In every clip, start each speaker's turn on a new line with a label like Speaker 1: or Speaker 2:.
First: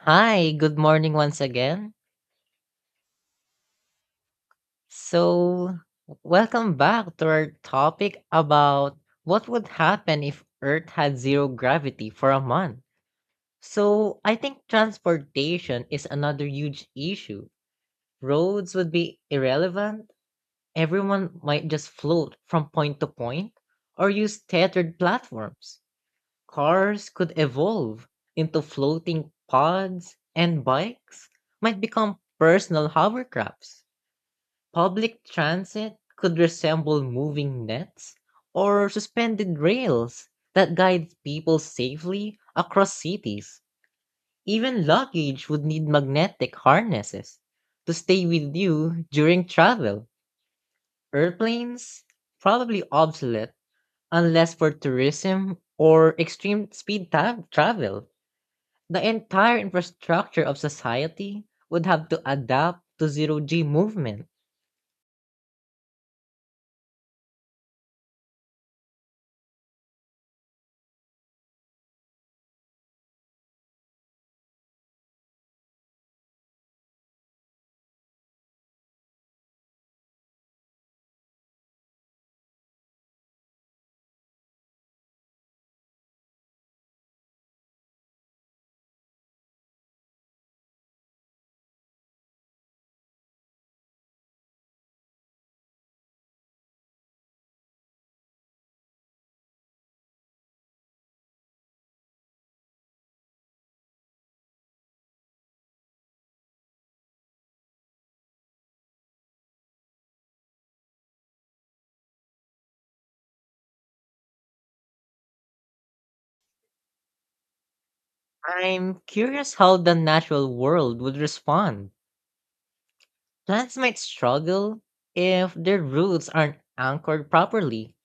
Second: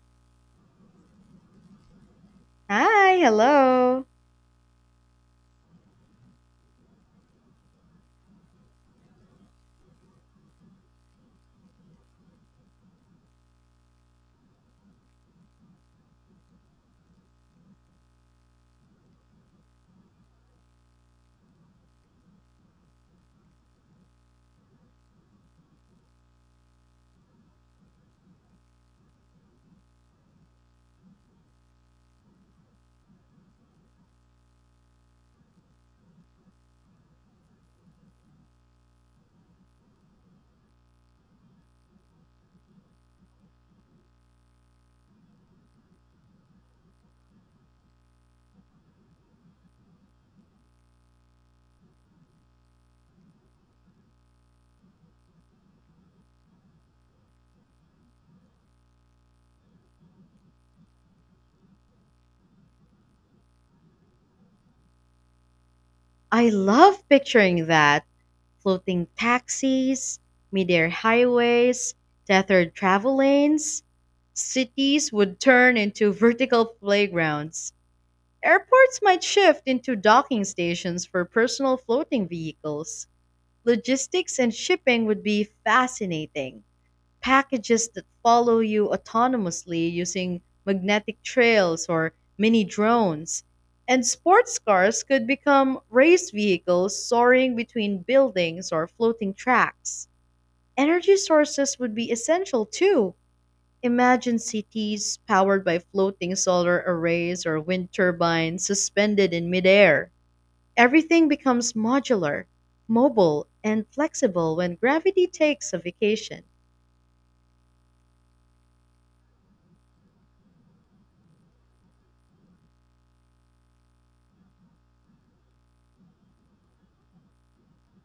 Speaker 1: Hi, good morning once again.
Speaker 2: Hi, hello.
Speaker 1: So, welcome back to our topic about what would happen if Earth had zero gravity for a month. So, I think transportation is another huge issue. Roads would be irrelevant, everyone might just float from point to point or use tethered platforms. Cars could evolve into floating pods, and bikes might become personal hovercrafts. Public transit could resemble moving nets or suspended rails that guide people safely across cities. Even luggage would need magnetic harnesses to stay with you during travel. Airplanes, probably obsolete unless for tourism or extreme speed travel. The entire infrastructure of society would have to adapt to zero G movement.
Speaker 2: I love picturing that. Floating taxis, midair highways, tethered travel lanes. Cities would turn into vertical playgrounds. Airports might shift into docking stations for personal floating vehicles. Logistics and shipping would be fascinating. Packages that follow you autonomously using magnetic trails or mini drones. And sports cars could become race vehicles soaring between buildings or floating tracks. Energy sources would be essential too. Imagine cities powered by floating solar arrays or wind turbines suspended in midair. Everything becomes modular, mobile, and flexible when gravity takes a vacation.
Speaker 1: I'm curious how the natural world would respond. Plants might struggle if their roots aren't anchored properly,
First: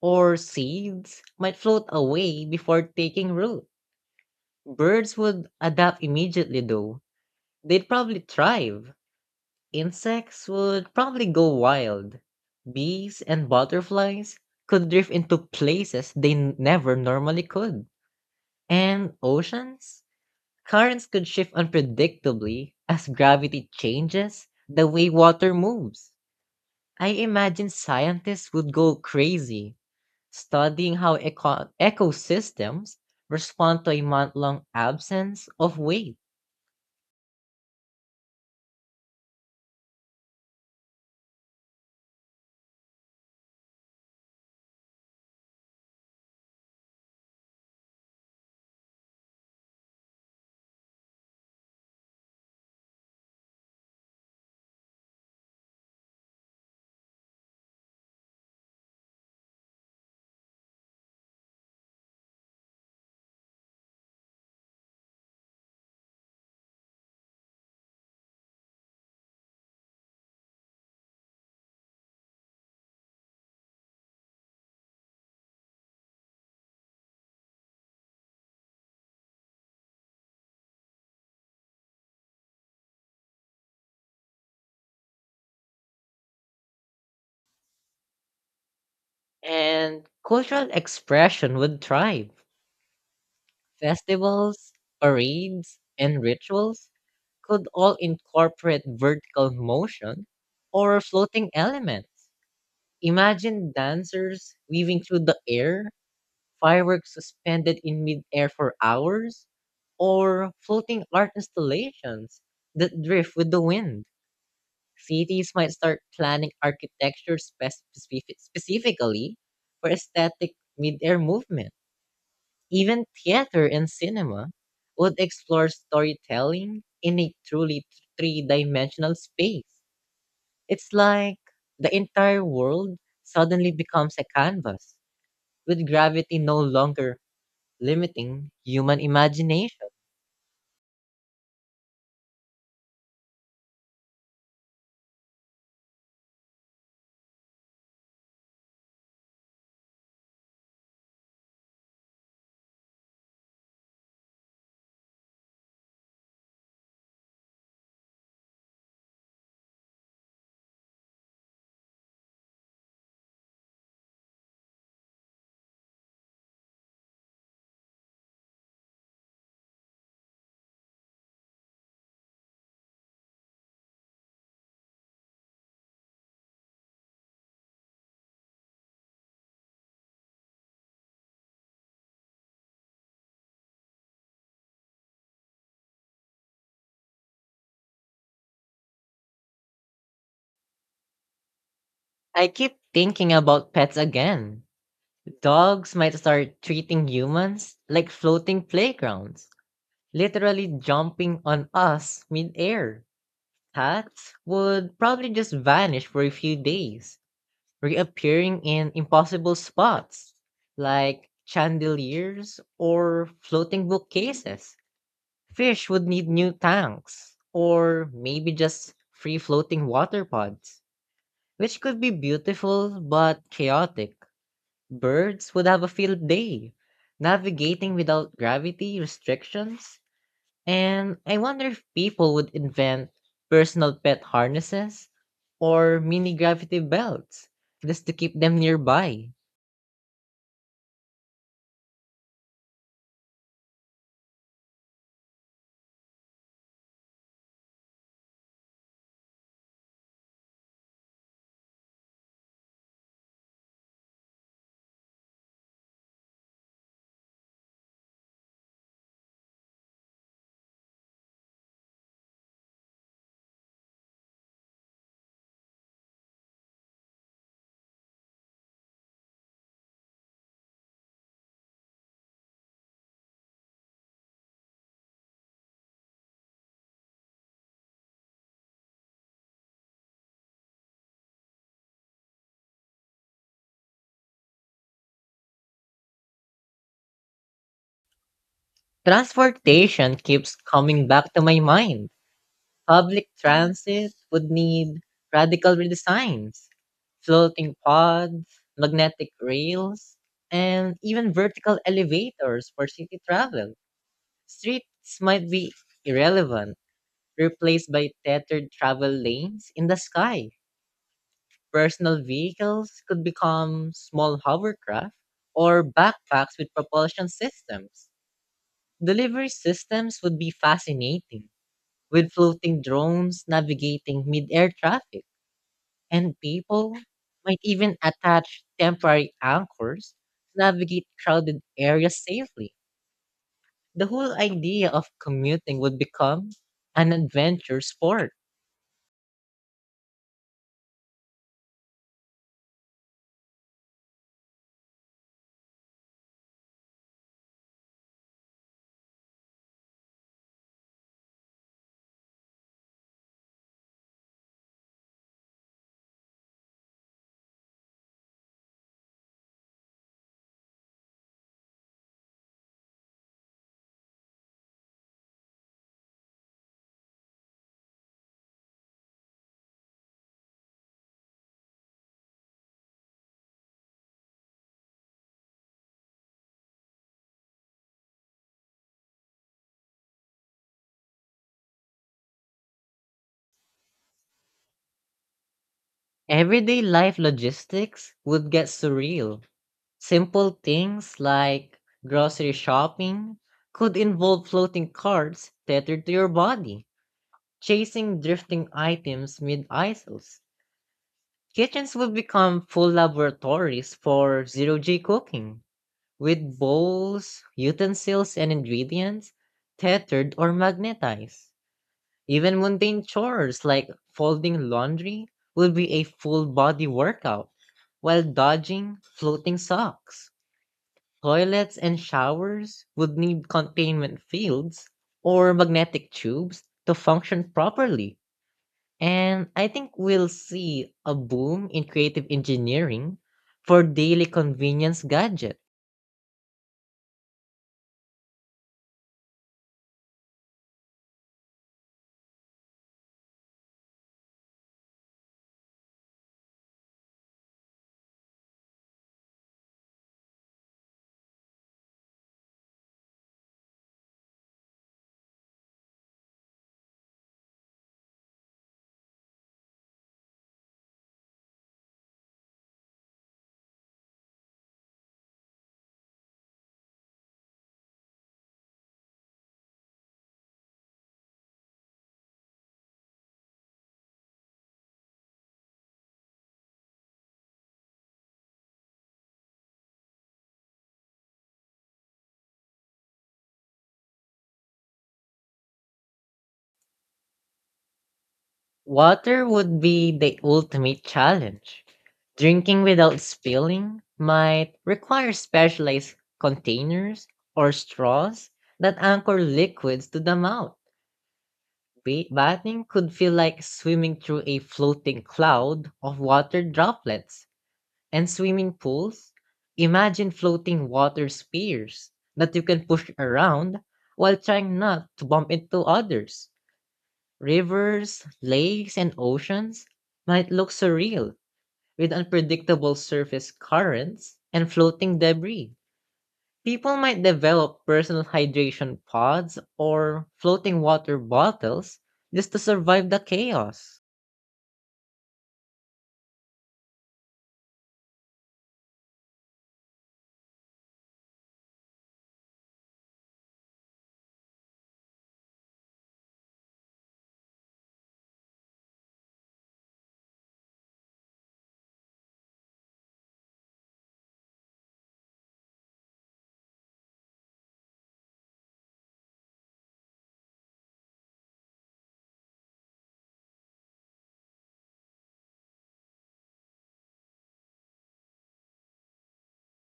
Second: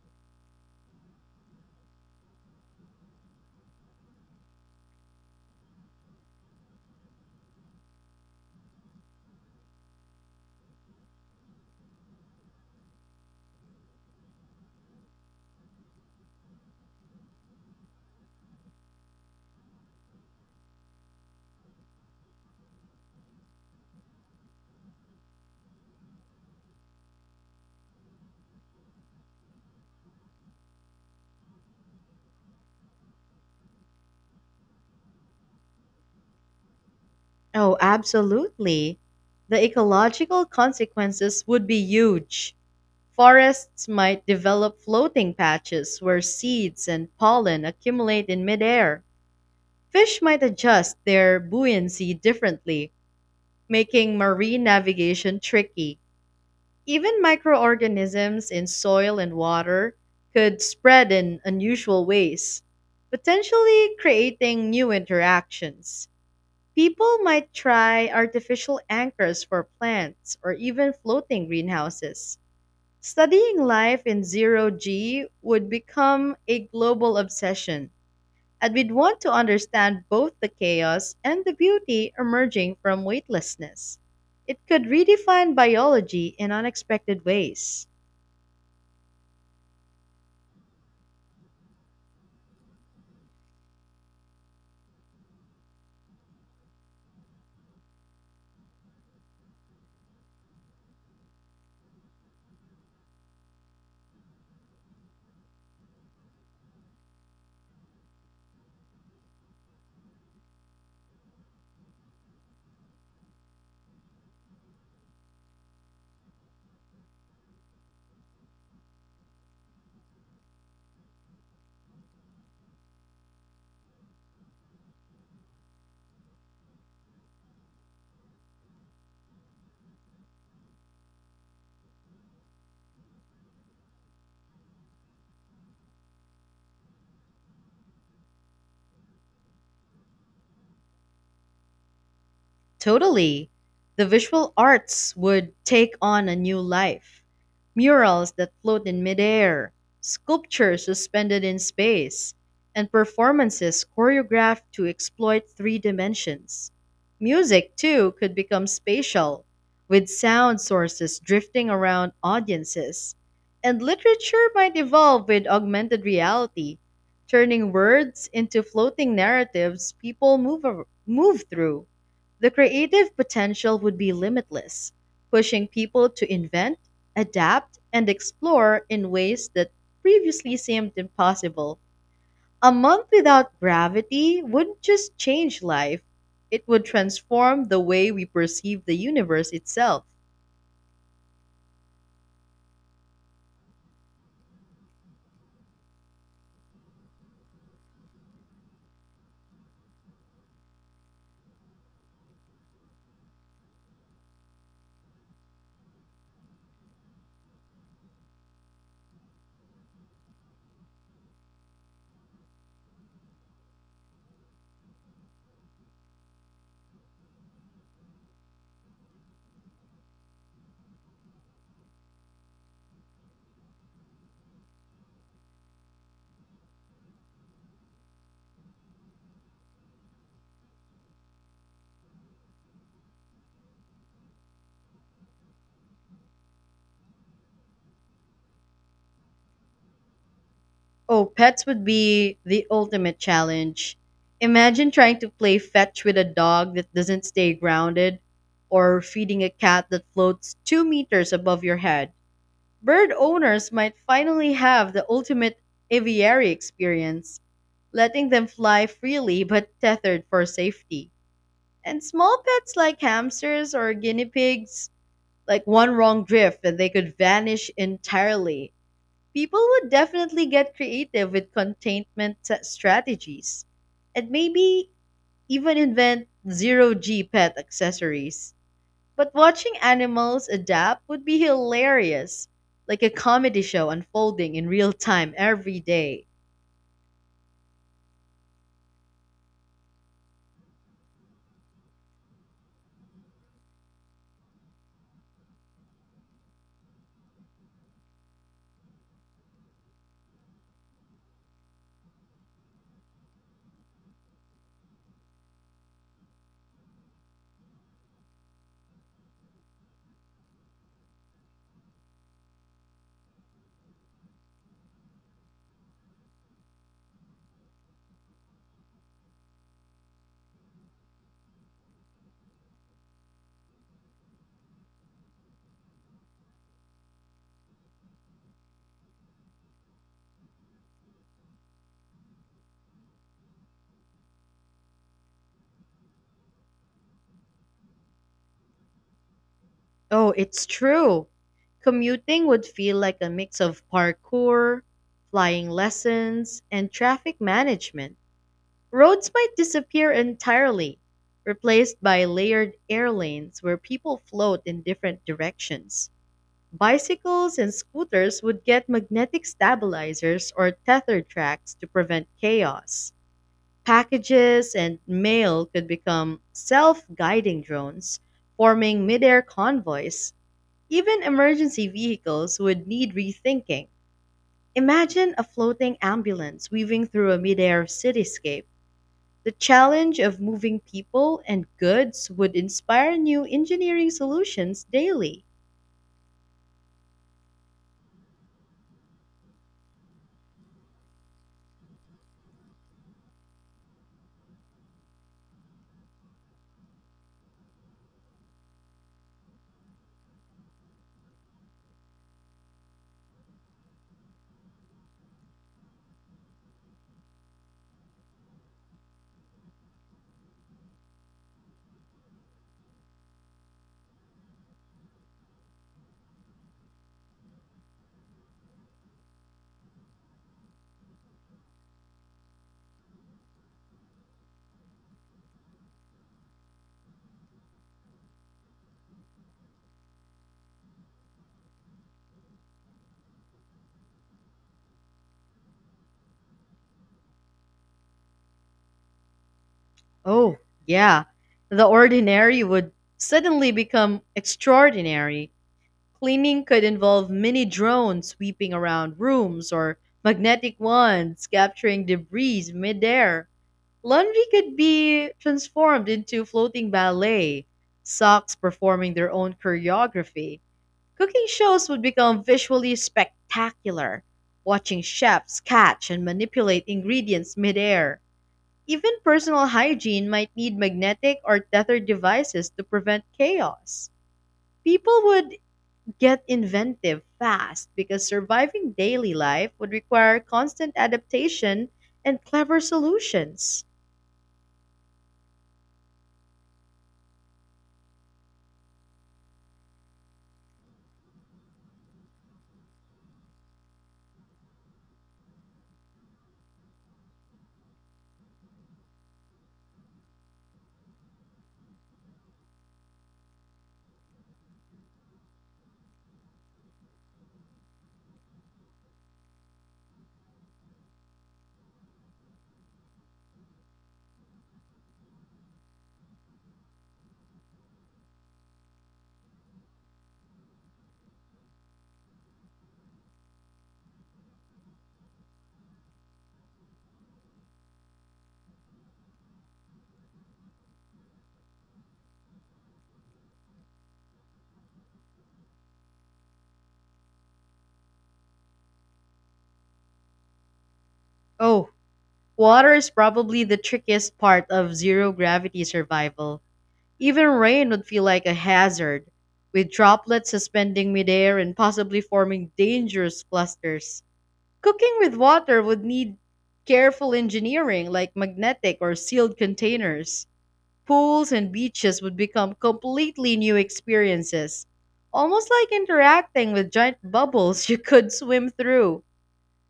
Speaker 1: or seeds might float away before taking root. Birds would adapt immediately, though. They'd probably thrive. Insects would probably go wild. Bees and butterflies could drift into places they never normally could. And oceans? Currents could shift unpredictably as gravity changes the way water moves. I imagine scientists would go crazy studying how ecosystems respond to a month long absence of waves.
Speaker 2: Oh, absolutely. The ecological consequences would be huge. Forests might develop floating patches where seeds and pollen accumulate in midair. Fish might adjust their buoyancy differently, making marine navigation tricky. Even microorganisms in soil and water could spread in unusual ways, potentially creating new interactions. People might try artificial anchors for plants or even floating greenhouses. Studying life in zero G would become a global obsession, and we'd want to understand both the chaos and the beauty emerging from weightlessness. It could redefine biology in unexpected ways.
Speaker 1: And cultural expression would thrive. Festivals, parades, and rituals could all incorporate vertical motion or floating elements. Imagine dancers weaving through the air, fireworks suspended in midair for hours, or floating art installations that drift with the wind. Cities might start planning architecture specifically for aesthetic midair movement. Even theater and cinema would explore storytelling in a truly three dimensional space. It's like the entire world suddenly becomes a canvas, with gravity no longer limiting human imagination.
Speaker 2: Totally. The visual arts would take on a new life. Murals that float in midair, sculptures suspended in space, and performances choreographed to exploit three dimensions. Music, too, could become spatial, with sound sources drifting around audiences. And literature might evolve with augmented reality, turning words into floating narratives people move through. The creative potential would be limitless, pushing people to invent, adapt, and explore in ways that previously seemed impossible. A month without gravity wouldn't just change life, it would transform the way we perceive the universe itself.
Speaker 1: I keep thinking about pets again. Dogs might start treating humans like floating playgrounds, literally jumping on us midair. Cats would probably just vanish for a few days reappearing in impossible spots like chandeliers or floating bookcases. Fish would need new tanks or maybe just free floating water pods, which could be beautiful but chaotic. Birds would have a field day navigating without gravity restrictions. And I wonder if people would invent personal pet harnesses or mini gravity belts just to keep them nearby.
Speaker 2: Oh, pets would be the ultimate challenge. Imagine trying to play fetch with a dog that doesn't stay grounded, or feeding a cat that floats 2 m above your head. Bird owners might finally have the ultimate aviary experience, letting them fly freely but tethered for safety. And small pets like hamsters or guinea pigs, like one wrong drift and they could vanish entirely. People would definitely get creative with strategies and maybe even invent zero G pet accessories. But watching animals adapt would be hilarious, like a comedy show unfolding in real time every day.
Speaker 1: Transportation keeps coming back to my mind. Public transit would need radical redesigns, floating pods, magnetic rails, and even vertical elevators for city travel. Streets might be irrelevant, replaced by tethered travel lanes in the sky. Personal vehicles could become small hovercraft or backpacks with propulsion systems. Delivery systems would be fascinating with floating drones navigating mid-air traffic, and people might even attach temporary anchors to navigate crowded areas safely. The whole idea of commuting would become an adventure sport.
Speaker 2: Oh, it's true. Commuting would feel like a mix of parkour, flying lessons, and traffic management. Roads might disappear entirely, replaced by layered air lanes where people float in different directions. Bicycles and scooters would get magnetic stabilizers or tether tracks to prevent chaos. Packages and mail could become self guiding drones, forming mid-air convoys. Even emergency vehicles would need rethinking. Imagine a floating ambulance weaving through a mid-air cityscape. The challenge of moving people and goods would inspire new engineering solutions daily.
Speaker 1: Everyday life logistics would get surreal. Simple things like grocery shopping could involve floating carts tethered to your body, chasing drifting items mid-aisles. Kitchens will become full laboratories for zero G cooking, with bowls, utensils, and ingredients tethered or magnetized. Even mundane chores like folding laundry will be a full body workout, while dodging floating socks. Toilets and showers would need containment fields or magnetic tubes to function properly. And I think we'll see a boom in creative engineering for daily convenience gadget.
Speaker 2: Oh, yeah. The ordinary would suddenly become extraordinary. Cleaning could involve mini drones sweeping around rooms or magnetic wands capturing debris midair. Laundry could be transformed into floating ballet, socks performing their own choreography. Cooking shows would become visually spectacular, watching chefs catch and manipulate ingredients midair. Even personal hygiene might need magnetic or tethered devices to prevent chaos. People would get inventive fast, because surviving daily life would require constant adaptation and clever solutions.
Speaker 1: Water would be the ultimate challenge. Drinking without spilling might require specialized containers or straws that anchor liquids to the mouth. Bathing could feel like swimming through a floating cloud of water droplets. And swimming pools? Imagine floating water spheres that you can push around while trying not to bump into others. Rivers, lakes, and oceans might look surreal with unpredictable surface currents and floating debris. People might develop personal hydration pods or floating water bottles just to survive the chaos.
Speaker 2: Oh, water is probably the trickiest part of zero gravity survival. Even rain would feel like a hazard, with droplets suspending midair and possibly forming dangerous clusters. Cooking with water would need careful engineering like magnetic or sealed containers. Pools and beaches would become completely new experiences. Almost like interacting with giant bubbles you could swim through.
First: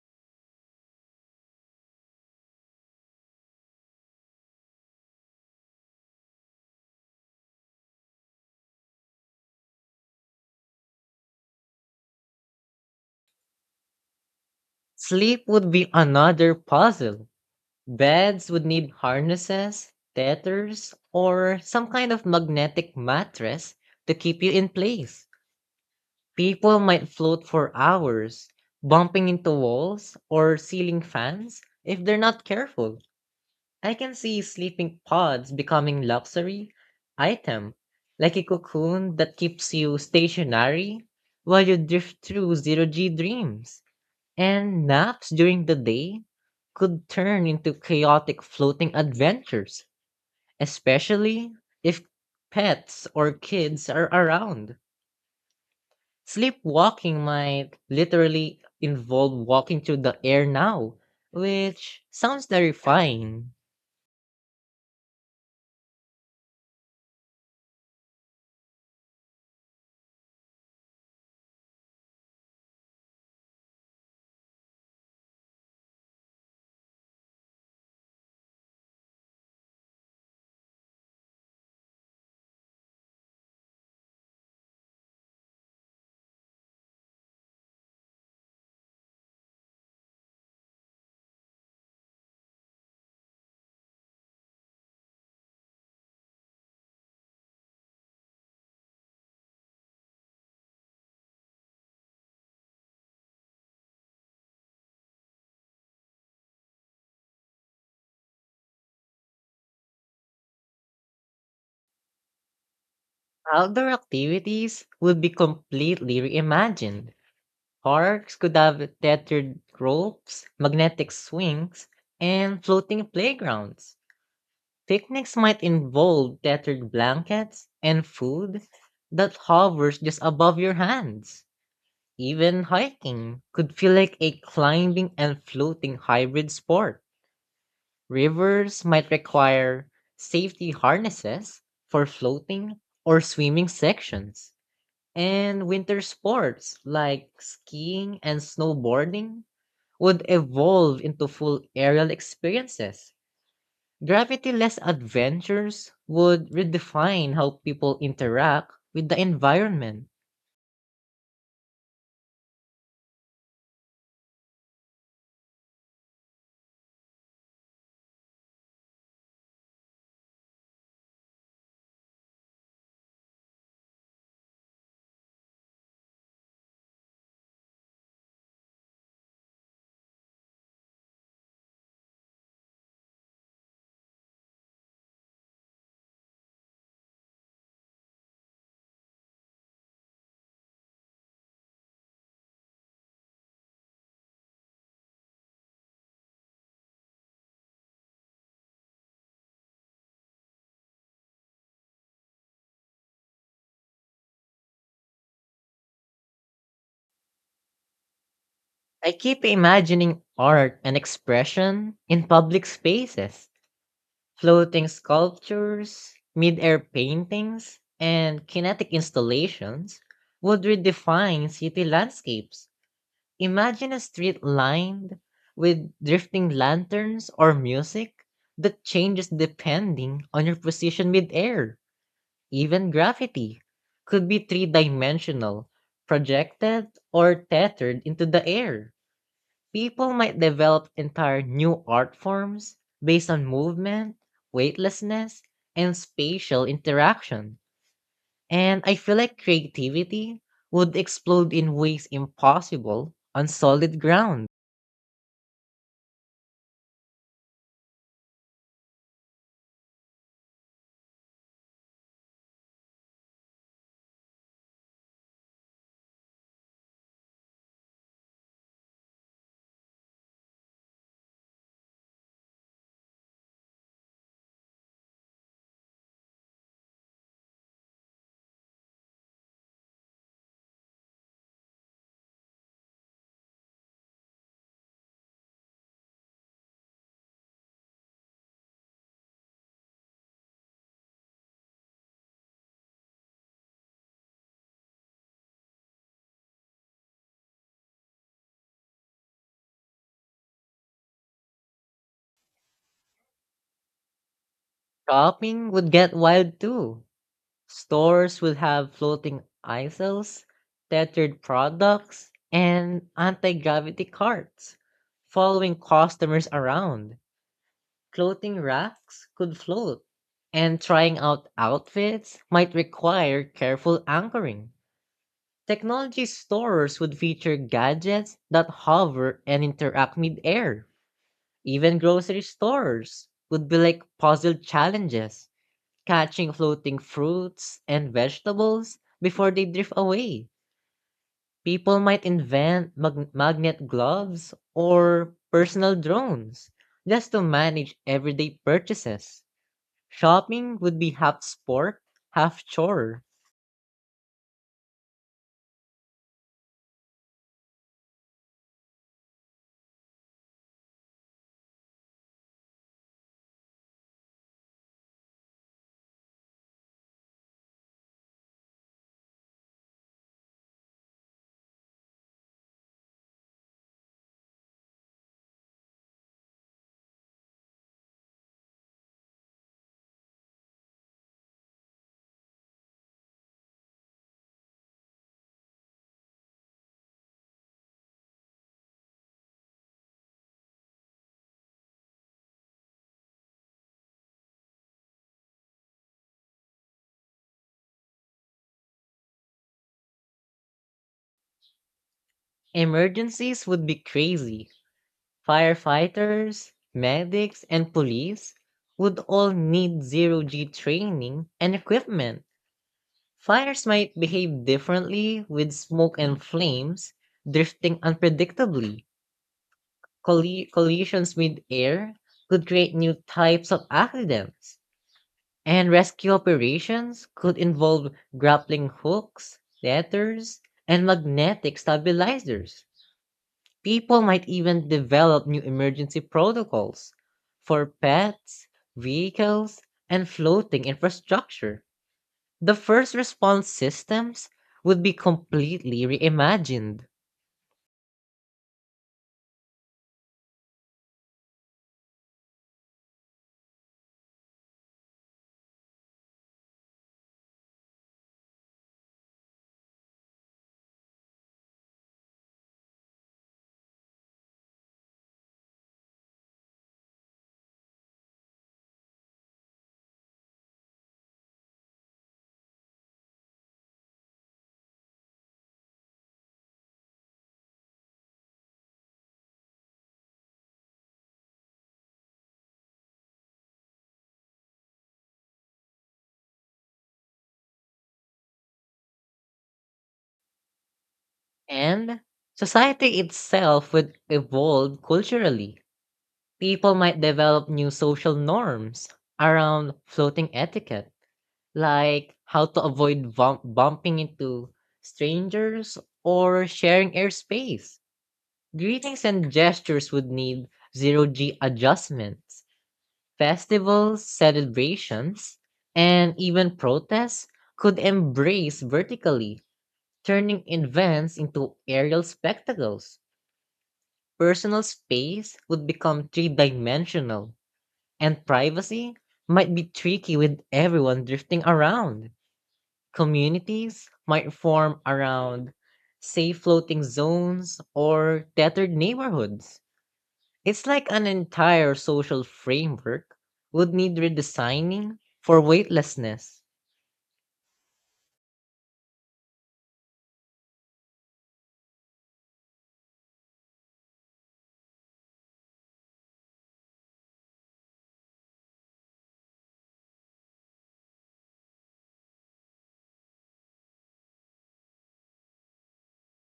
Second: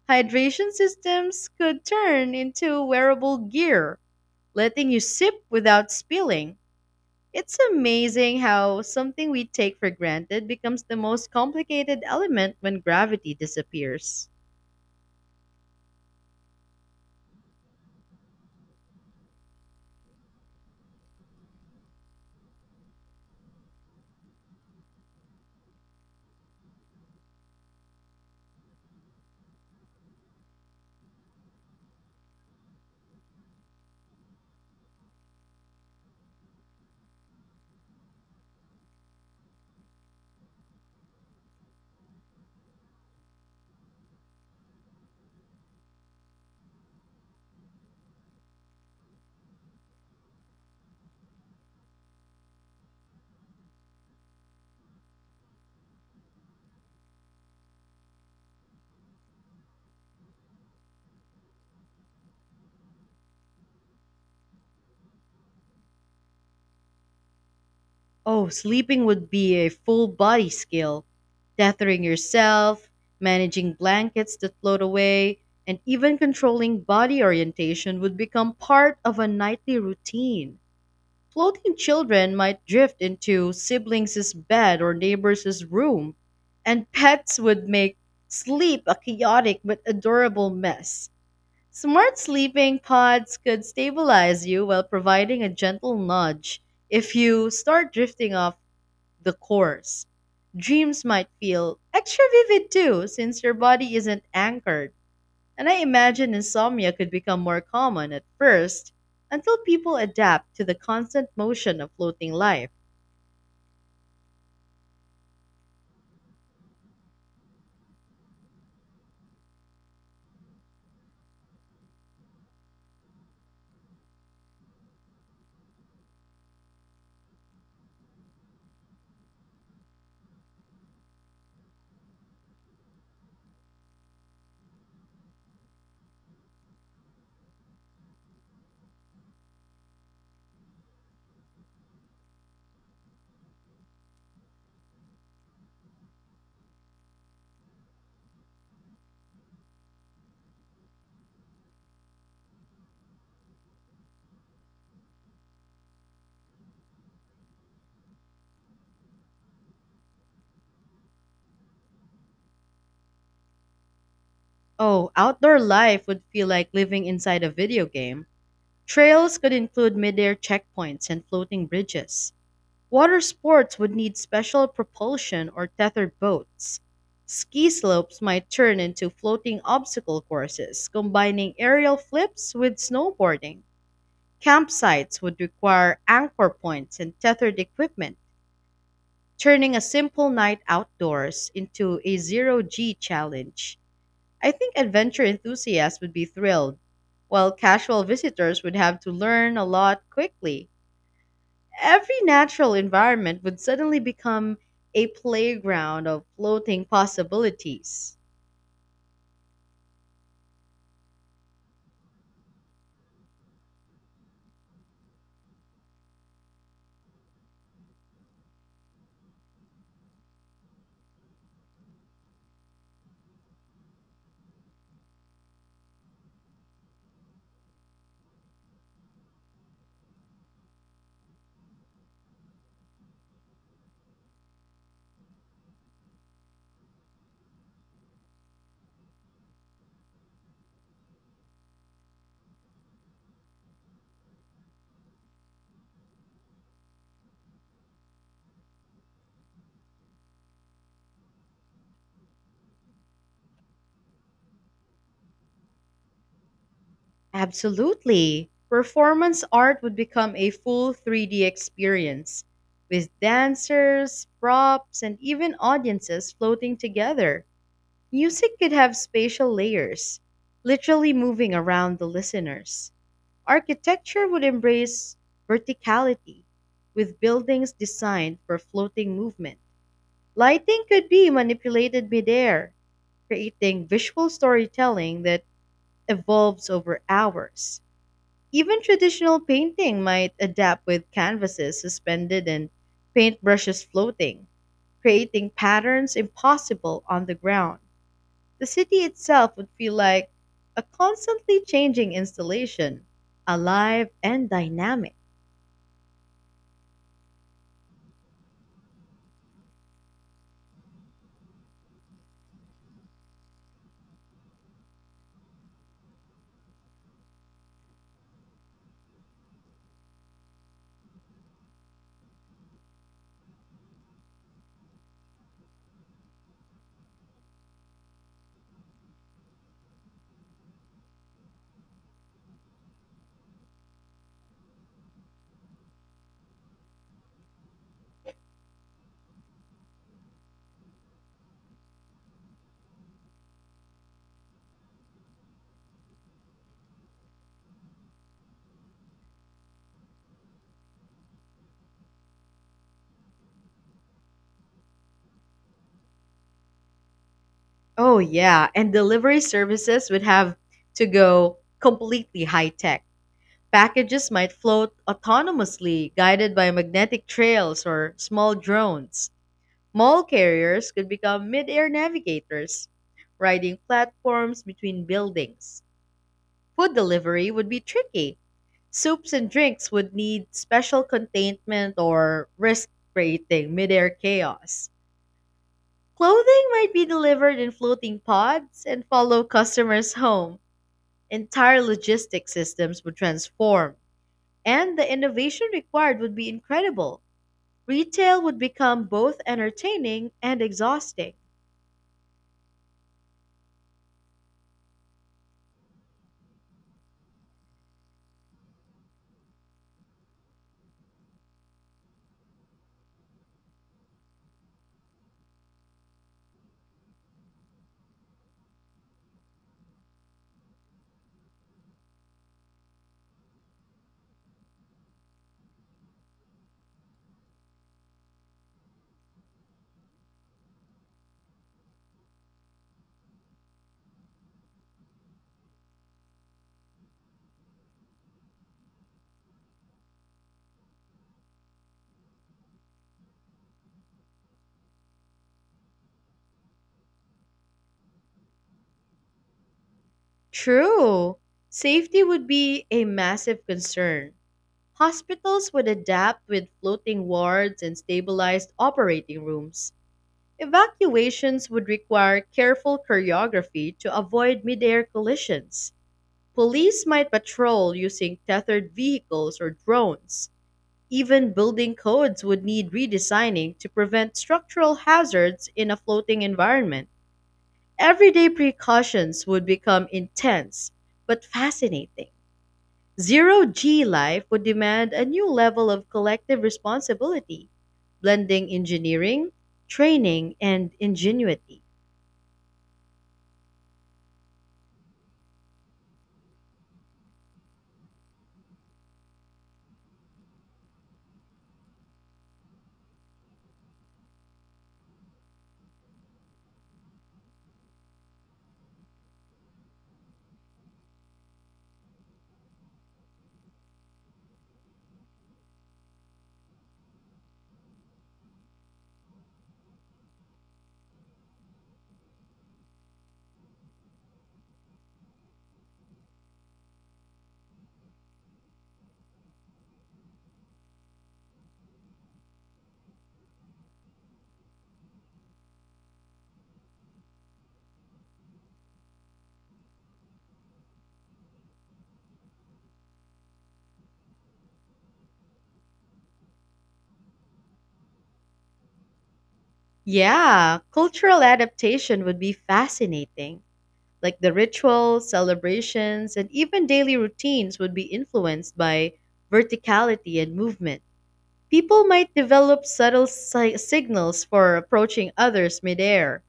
Speaker 2: Hydration systems could turn into wearable gear, letting you sip without spilling. It's amazing how something we take for granted becomes the most complicated element when gravity disappears.
Speaker 1: Sleep would be another puzzle. Beds would need harnesses, tethers, or some kind of magnetic mattress to keep you in place. People might float for hours, bumping into walls or ceiling fans if they're not careful. I can see sleeping pods becoming luxury item, like a cocoon that keeps you stationary while you drift through zero G dreams. And naps during the day could turn into chaotic floating adventures, especially if pets or kids are around. Sleepwalking might literally involve walking through the air now, which sounds terrifying.
Speaker 2: Oh, sleeping would be a full body skill. Tethering yourself, managing blankets that float away, and even controlling body orientation would become part of a nightly routine. Floating children might drift into siblings' bed or neighbors' room, and pets would make sleep a chaotic but adorable mess. Smart sleeping pods could stabilize you while providing a gentle nudge if you start drifting off the course. Dreams might feel extra vivid too, since your body isn't anchored. And I imagine insomnia could become more common at first until people adapt to the constant motion of floating life.
Speaker 1: Outdoor activities would be completely reimagined. Parks could have tethered ropes, magnetic swings, and floating playgrounds. Picnics might involve tethered blankets and food that hovers just above your hands. Even hiking could feel like a climbing and floating hybrid sport. Rivers might require safety harnesses for floating or swimming sections. And winter sports like skiing and snowboarding would evolve into full aerial experiences. Gravity-less adventures would redefine how people interact with the environment.
Speaker 2: Oh, outdoor life would feel like living inside a video game. Trails could include midair checkpoints and floating bridges. Water sports would need special propulsion or tethered boats. Ski slopes might turn into floating obstacle courses, combining aerial flips with snowboarding. Campsites would require anchor points and tethered equipment, turning a simple night outdoors into a zero G challenge. I think adventure enthusiasts would be thrilled, while casual visitors would have to learn a lot quickly. Every natural environment would suddenly become a playground of floating possibilities.
Speaker 1: I keep imagining art and expression in public spaces, floating sculptures, mid-air paintings, and kinetic installations would redefine city landscapes. Imagine a street lined with drifting lanterns or music that changes depending on your position mid-air. Even gravity could be three dimensional, projected, or tethered into the air. People might develop entire new art forms based on movement, weightlessness, and spatial interaction. And I feel like creativity would explode in ways impossible on solid ground.
Speaker 2: Absolutely. Performance art would become a full 3D experience with dancers, props, and even audiences floating together. Music could have spatial layers, literally moving around the listeners. Architecture would embrace verticality with buildings designed for floating movement. Lighting could be manipulated midair, creating visual storytelling that evolves over hours. Even traditional painting might adapt with canvases suspended and paintbrushes floating, creating patterns impossible on the ground. The city itself would feel like a constantly changing installation, alive and dynamic.
Speaker 1: Shopping would get wild too. Stores will have floating aisles, tethered products, and anti-gravity carts, following customers around. Clothing racks could float, and trying out outfits might require careful anchoring. Technology stores would feature gadgets that hover and interact mid-air. Even grocery stores would be like puzzle challenges. Catching floating fruits and vegetables before they drift away. People might invent magnet gloves or personal drones just to manage everyday purchases. Shopping would be half sport, half chore.
Speaker 2: Oh, yeah, and delivery services would have to go completely high tech. Packages might float autonomously, guided by magnetic trails or small drones. Mall carriers could become mid air navigators, riding platforms between buildings. Food delivery would be tricky. Soups and drinks would need special containment or risk creating mid air chaos. Clothing might be delivered in floating pods and follow customers home. Entire logistics systems would transform. And the innovation required would be incredible. Retail would become both entertaining and exhausting.
Speaker 1: Emergencies would be crazy. Firefighters, medics, and police would all need zero G training and equipment. Fires might behave differently with smoke and flames drifting unpredictably. Collisions mid-air could create new types of accidents, and rescue operations could involve grappling hooks, ladders, and magnetic stabilizers. People might even develop new emergency protocols for pets, vehicles, and floating infrastructure. The first response systems would be completely reimagined,
Speaker 2: True. Safety would be a massive concern. Hospitals would adapt with floating wards and stabilized operating rooms. Evacuations would require careful choreography to avoid midair collisions. Police might patrol using tethered vehicles or drones. Even building codes would need redesigning to prevent structural hazards in a floating environment. Everyday precautions would become intense but fascinating. Zero G life would demand a new level of collective responsibility, blending engineering, training, and ingenuity.
Speaker 1: and society itself would evolve culturally. People might develop new social norms around floating etiquette, like how to avoid bumping into strangers or sharing airspace. Greetings and gestures would need zero G adjustments. Festivals, celebrations, and even protests could embrace vertically, turning events into aerial spectacles. Personal space would become three dimensional, and privacy might be tricky with everyone drifting around. Communities might form around, say, floating zones or tethered neighborhoods. It's like an entire social framework would need redesigning for weightlessness.
Speaker 2: Yeah, cultural adaptation would be fascinating. Like the rituals, celebrations, and even daily routines would be influenced by verticality and movement. People might develop signals for approaching others midair,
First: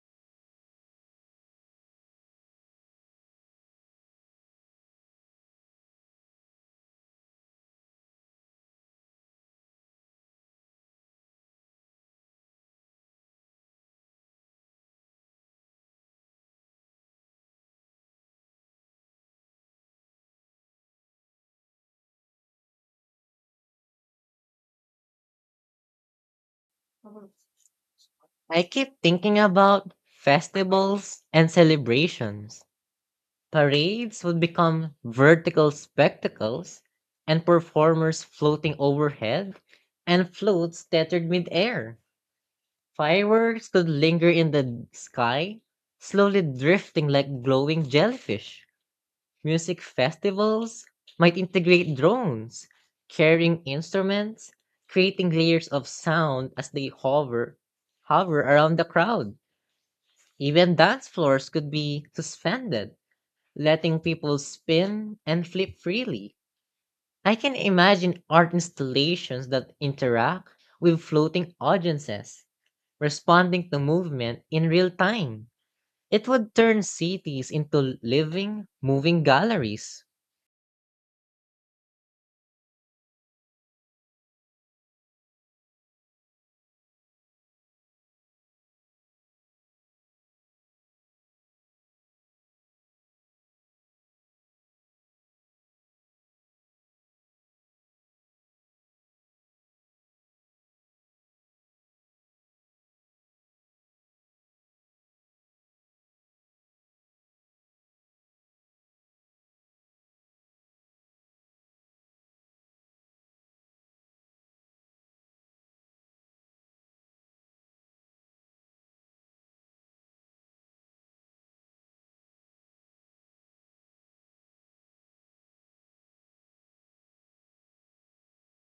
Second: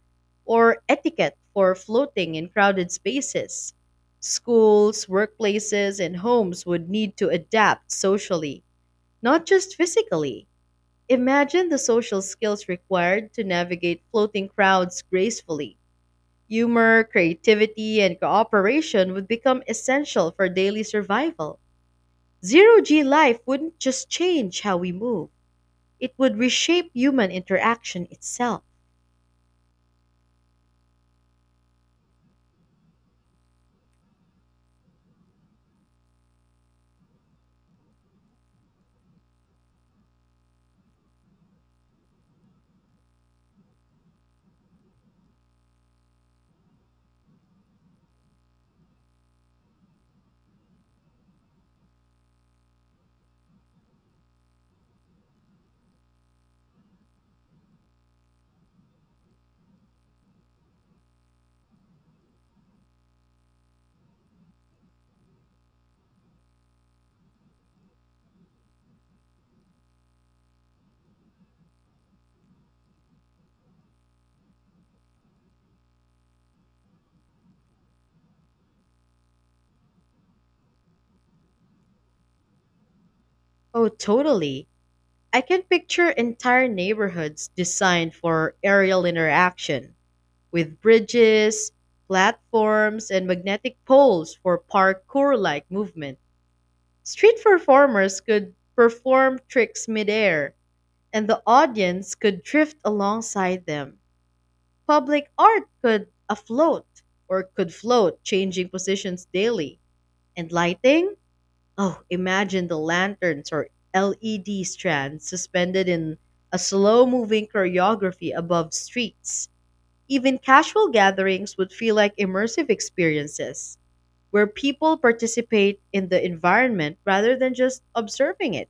Speaker 2: or etiquette for floating in crowded spaces. Schools, workplaces, and homes would need to adapt socially, not just physically. Imagine the social skills required to navigate floating crowds gracefully. Humor, creativity, and cooperation would become essential for daily survival. Zero G life wouldn't just change how we move, it would reshape human interaction
Speaker 1: I
Speaker 2: itself.
Speaker 1: keep thinking about festivals and celebrations. Parades would become vertical spectacles and performers floating overhead and floats tethered midair. Fireworks could linger in the sky, slowly drifting like glowing jellyfish. Music festivals might integrate drones, carrying instruments, creating layers of sound as they hover around the crowd. Even dance floors could be suspended, letting people spin and flip freely. I can imagine art installations that interact with floating audiences, responding to movement in real time. It would turn cities into living, moving galleries.
Speaker 2: Oh, totally. I can picture entire neighborhoods designed for aerial interaction, with bridges, platforms, and magnetic poles for parkour like movement. Street performers could perform tricks midair and the audience could drift alongside them. Public art could afloat or could float, changing positions daily. And lighting? Oh, imagine the lanterns or LED strands suspended in a slow moving choreography above streets. Even casual gatherings would feel like immersive experiences where people participate in the environment rather than just observing it.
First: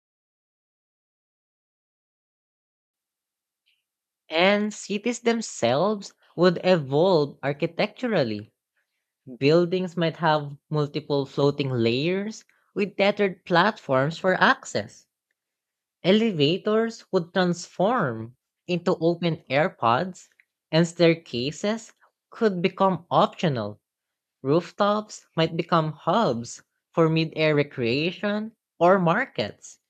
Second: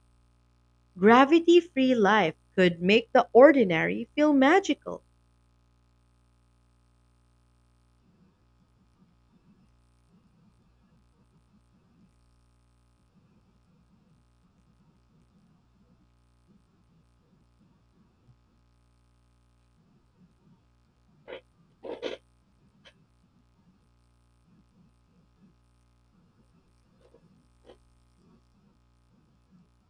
Speaker 2: Gravity free life could make the ordinary feel
Speaker 1: And
Speaker 2: magical.
Speaker 1: cities themselves would evolve architecturally. Buildings might have multiple floating layers with tethered platforms for access. Elevators would transform into open air pods, and staircases could become optional. Rooftops might become hubs for mid air recreation or markets.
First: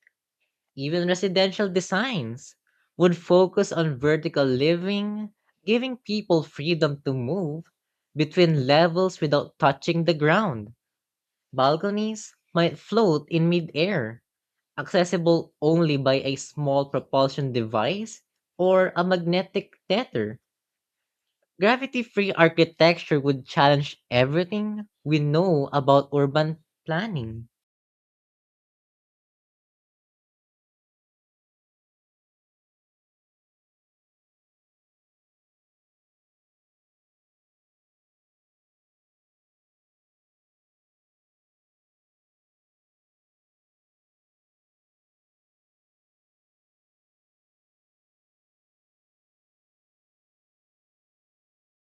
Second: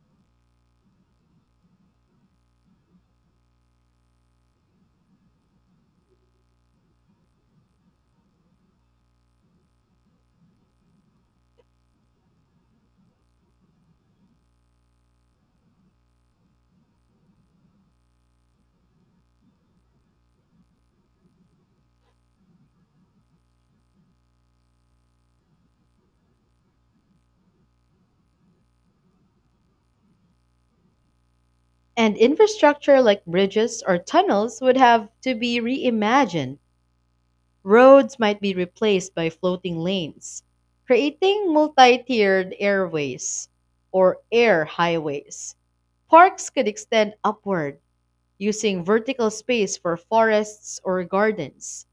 Speaker 1: Even residential designs would focus on vertical living, giving people freedom to move between levels without touching the ground. Balconies might float in midair, accessible only by a small propulsion device or a magnetic tether. Gravity free architecture would challenge everything we know about urban planning.
Speaker 2: And infrastructure like bridges or tunnels would have to be reimagined. Roads might be replaced by floating lanes, creating multi tiered airways or air highways. Parks could extend upward, using vertical space for forests or gardens.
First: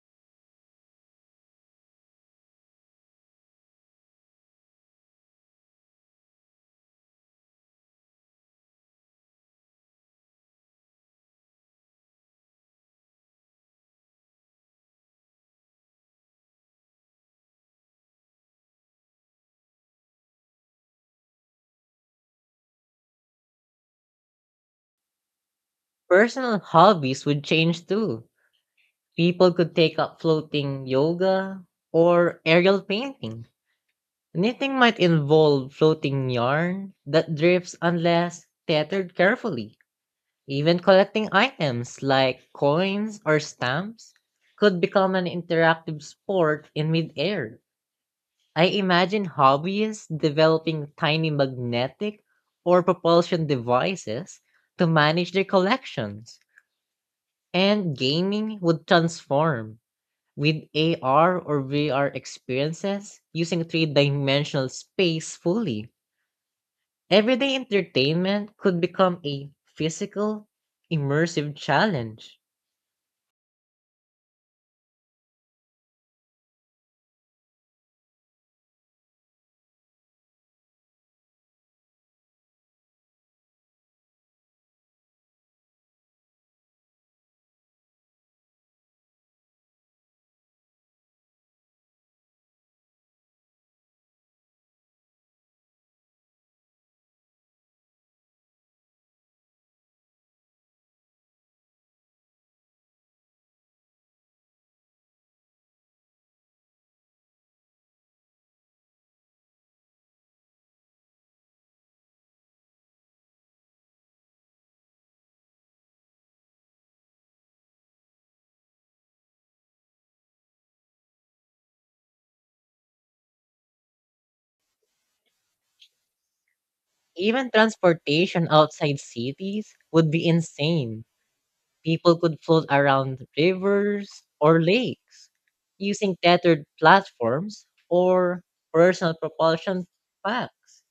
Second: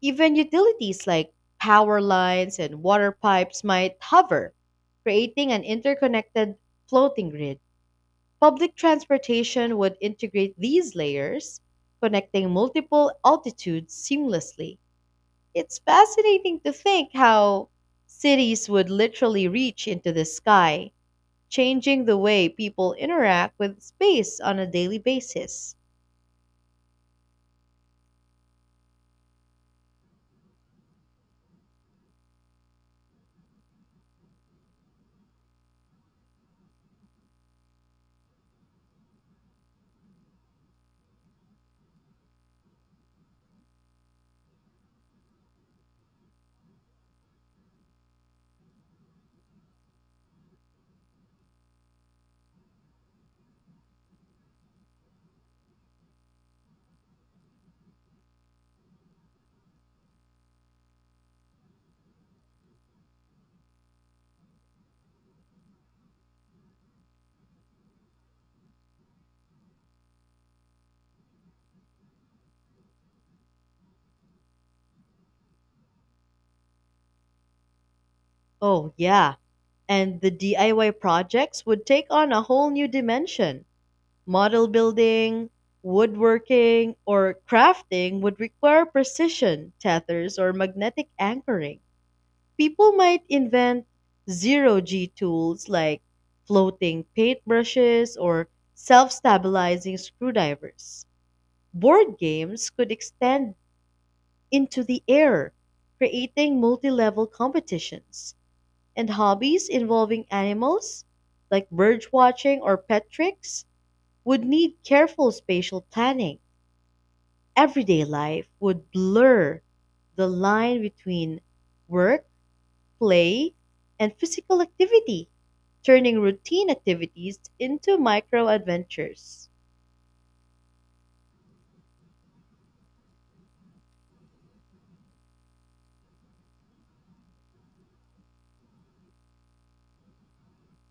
Speaker 2: Even utilities like power lines and water pipes might hover, creating an interconnected floating grid. Public transportation would integrate these layers, connecting multiple altitudes seamlessly. It's fascinating to think how cities would literally reach into the sky, changing the way people interact with space on a daily basis.
Speaker 1: Personal hobbies would change too. People could take up floating yoga or aerial painting. Knitting might involve floating yarn that drifts unless tethered carefully. Even collecting items like coins or stamps could become an interactive sport in midair. I imagine hobbyists developing tiny magnetic or propulsion devices to manage their collections, and gaming would transform. With AR or VR experiences using three dimensional space fully, everyday entertainment could become a physical, immersive challenge.
Speaker 2: Oh, yeah. And the DIY projects would take on a whole new dimension. Model building, woodworking, or crafting would require precision, tethers, or magnetic anchoring. People might invent zero G tools like floating paintbrushes or self stabilizing screwdrivers. Board games could extend into the air, creating multi level competitions. And hobbies involving animals, like bird watching or pet tricks, would need careful spatial planning. Everyday life would blur the line between work, play, and physical activity, turning routine activities
Speaker 1: Even
Speaker 2: into
Speaker 1: transportation
Speaker 2: micro
Speaker 1: outside
Speaker 2: adventures.
Speaker 1: cities would be insane. People could float around rivers or lakes using tethered platforms or personal propulsion packs.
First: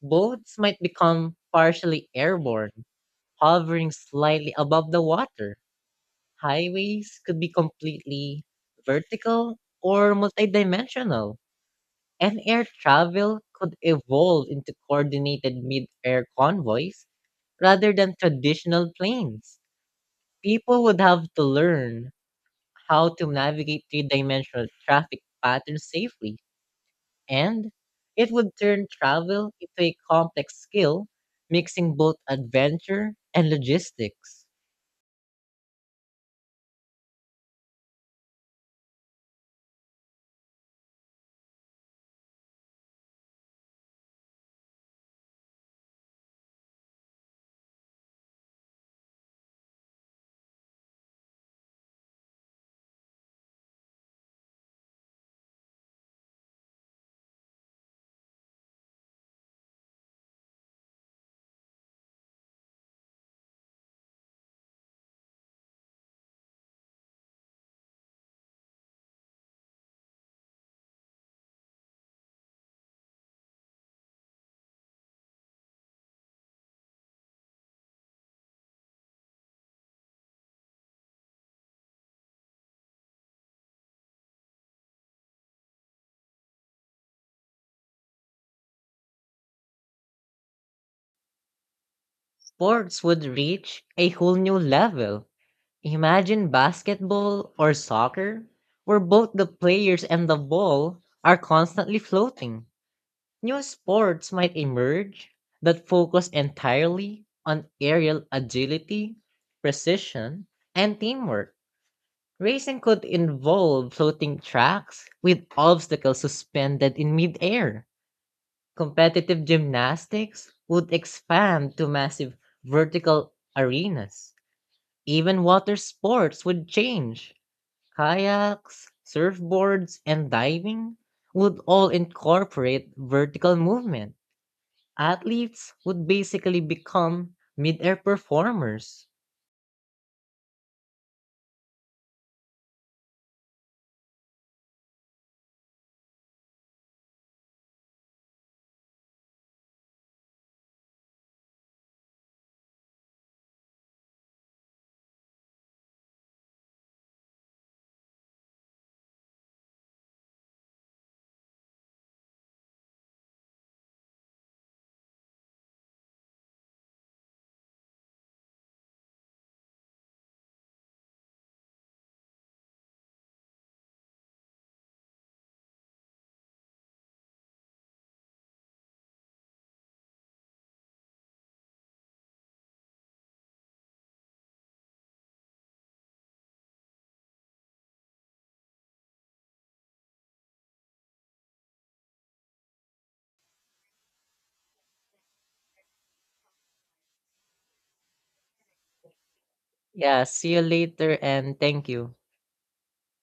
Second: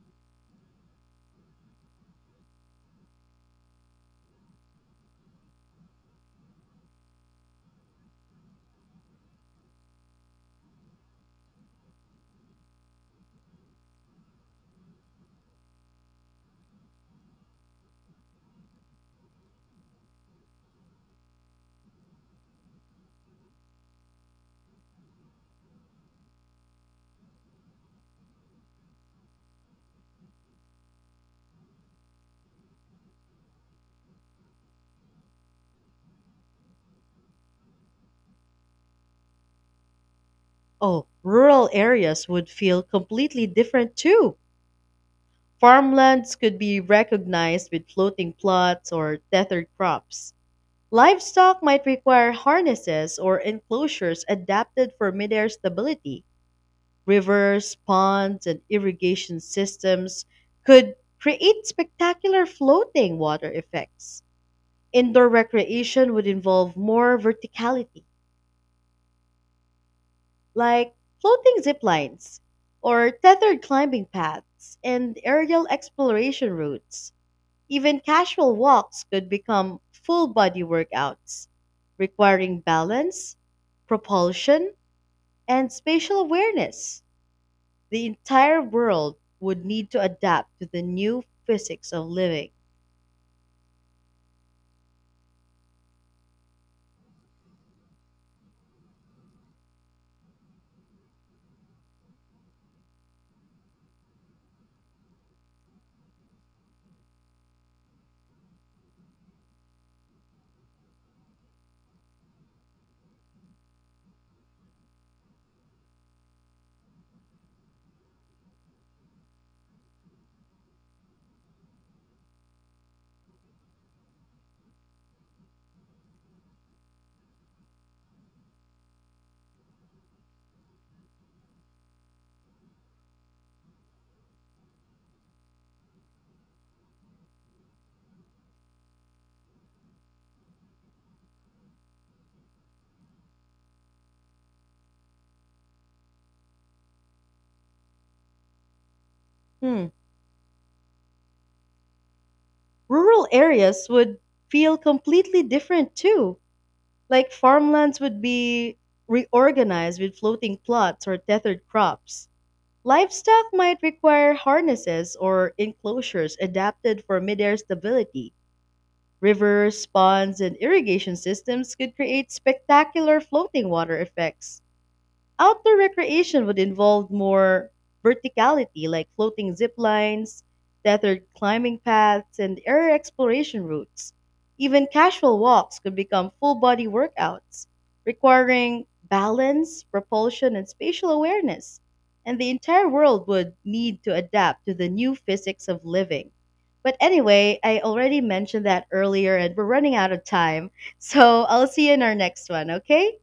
Speaker 1: Boats might become partially airborne hovering slightly above the water. Highways could be completely vertical or multidimensional, and air travel could evolve into coordinated mid air convoys rather than traditional planes. People would have to learn how to navigate three dimensional traffic patterns safely, and it would turn travel into a complex skill, mixing both adventure and logistics.
Speaker 2: Oh, rural areas would feel completely different too. Farmlands could be recognized with floating plots or tethered crops. Livestock might require harnesses or enclosures adapted for midair stability. Rivers, ponds, and irrigation systems could create spectacular floating water effects. Indoor recreation would involve more verticality, like floating zip lines or tethered climbing paths and aerial exploration routes. Even casual walks could become full body workouts, requiring balance, propulsion, and spatial awareness. The entire world would need to adapt to the new physics of living.
Speaker 1: Sports would reach a whole new level. Imagine basketball or soccer, where both the players and the ball are constantly floating. New sports might emerge that focus entirely on aerial agility, precision, and teamwork. Racing could involve floating tracks with obstacles suspended in midair. Competitive gymnastics would expand to massive vertical arenas. Even water sports would change. Kayaks, surfboards, and diving would all incorporate vertical movement. Athletes would basically become mid air performers.
Speaker 2: Hmm. Rural areas would feel completely different too. Like farmlands would be reorganized with floating plots or tethered crops. Livestock might require harnesses or enclosures adapted for midair stability. Rivers, ponds, and irrigation systems could create spectacular floating water effects. Outdoor recreation would involve more verticality, like floating zip lines, tethered climbing paths, and air exploration routes. Even casual walks could become full body workouts, requiring balance, propulsion, and spatial awareness. And the entire world would need to adapt to the new physics of living. But anyway, I already mentioned that earlier and we're running out of
Speaker 1: Yeah, see you
Speaker 2: time.
Speaker 1: later
Speaker 2: So
Speaker 1: and
Speaker 2: I'll
Speaker 1: thank
Speaker 2: see you in
Speaker 1: you.
Speaker 2: our next one, okay?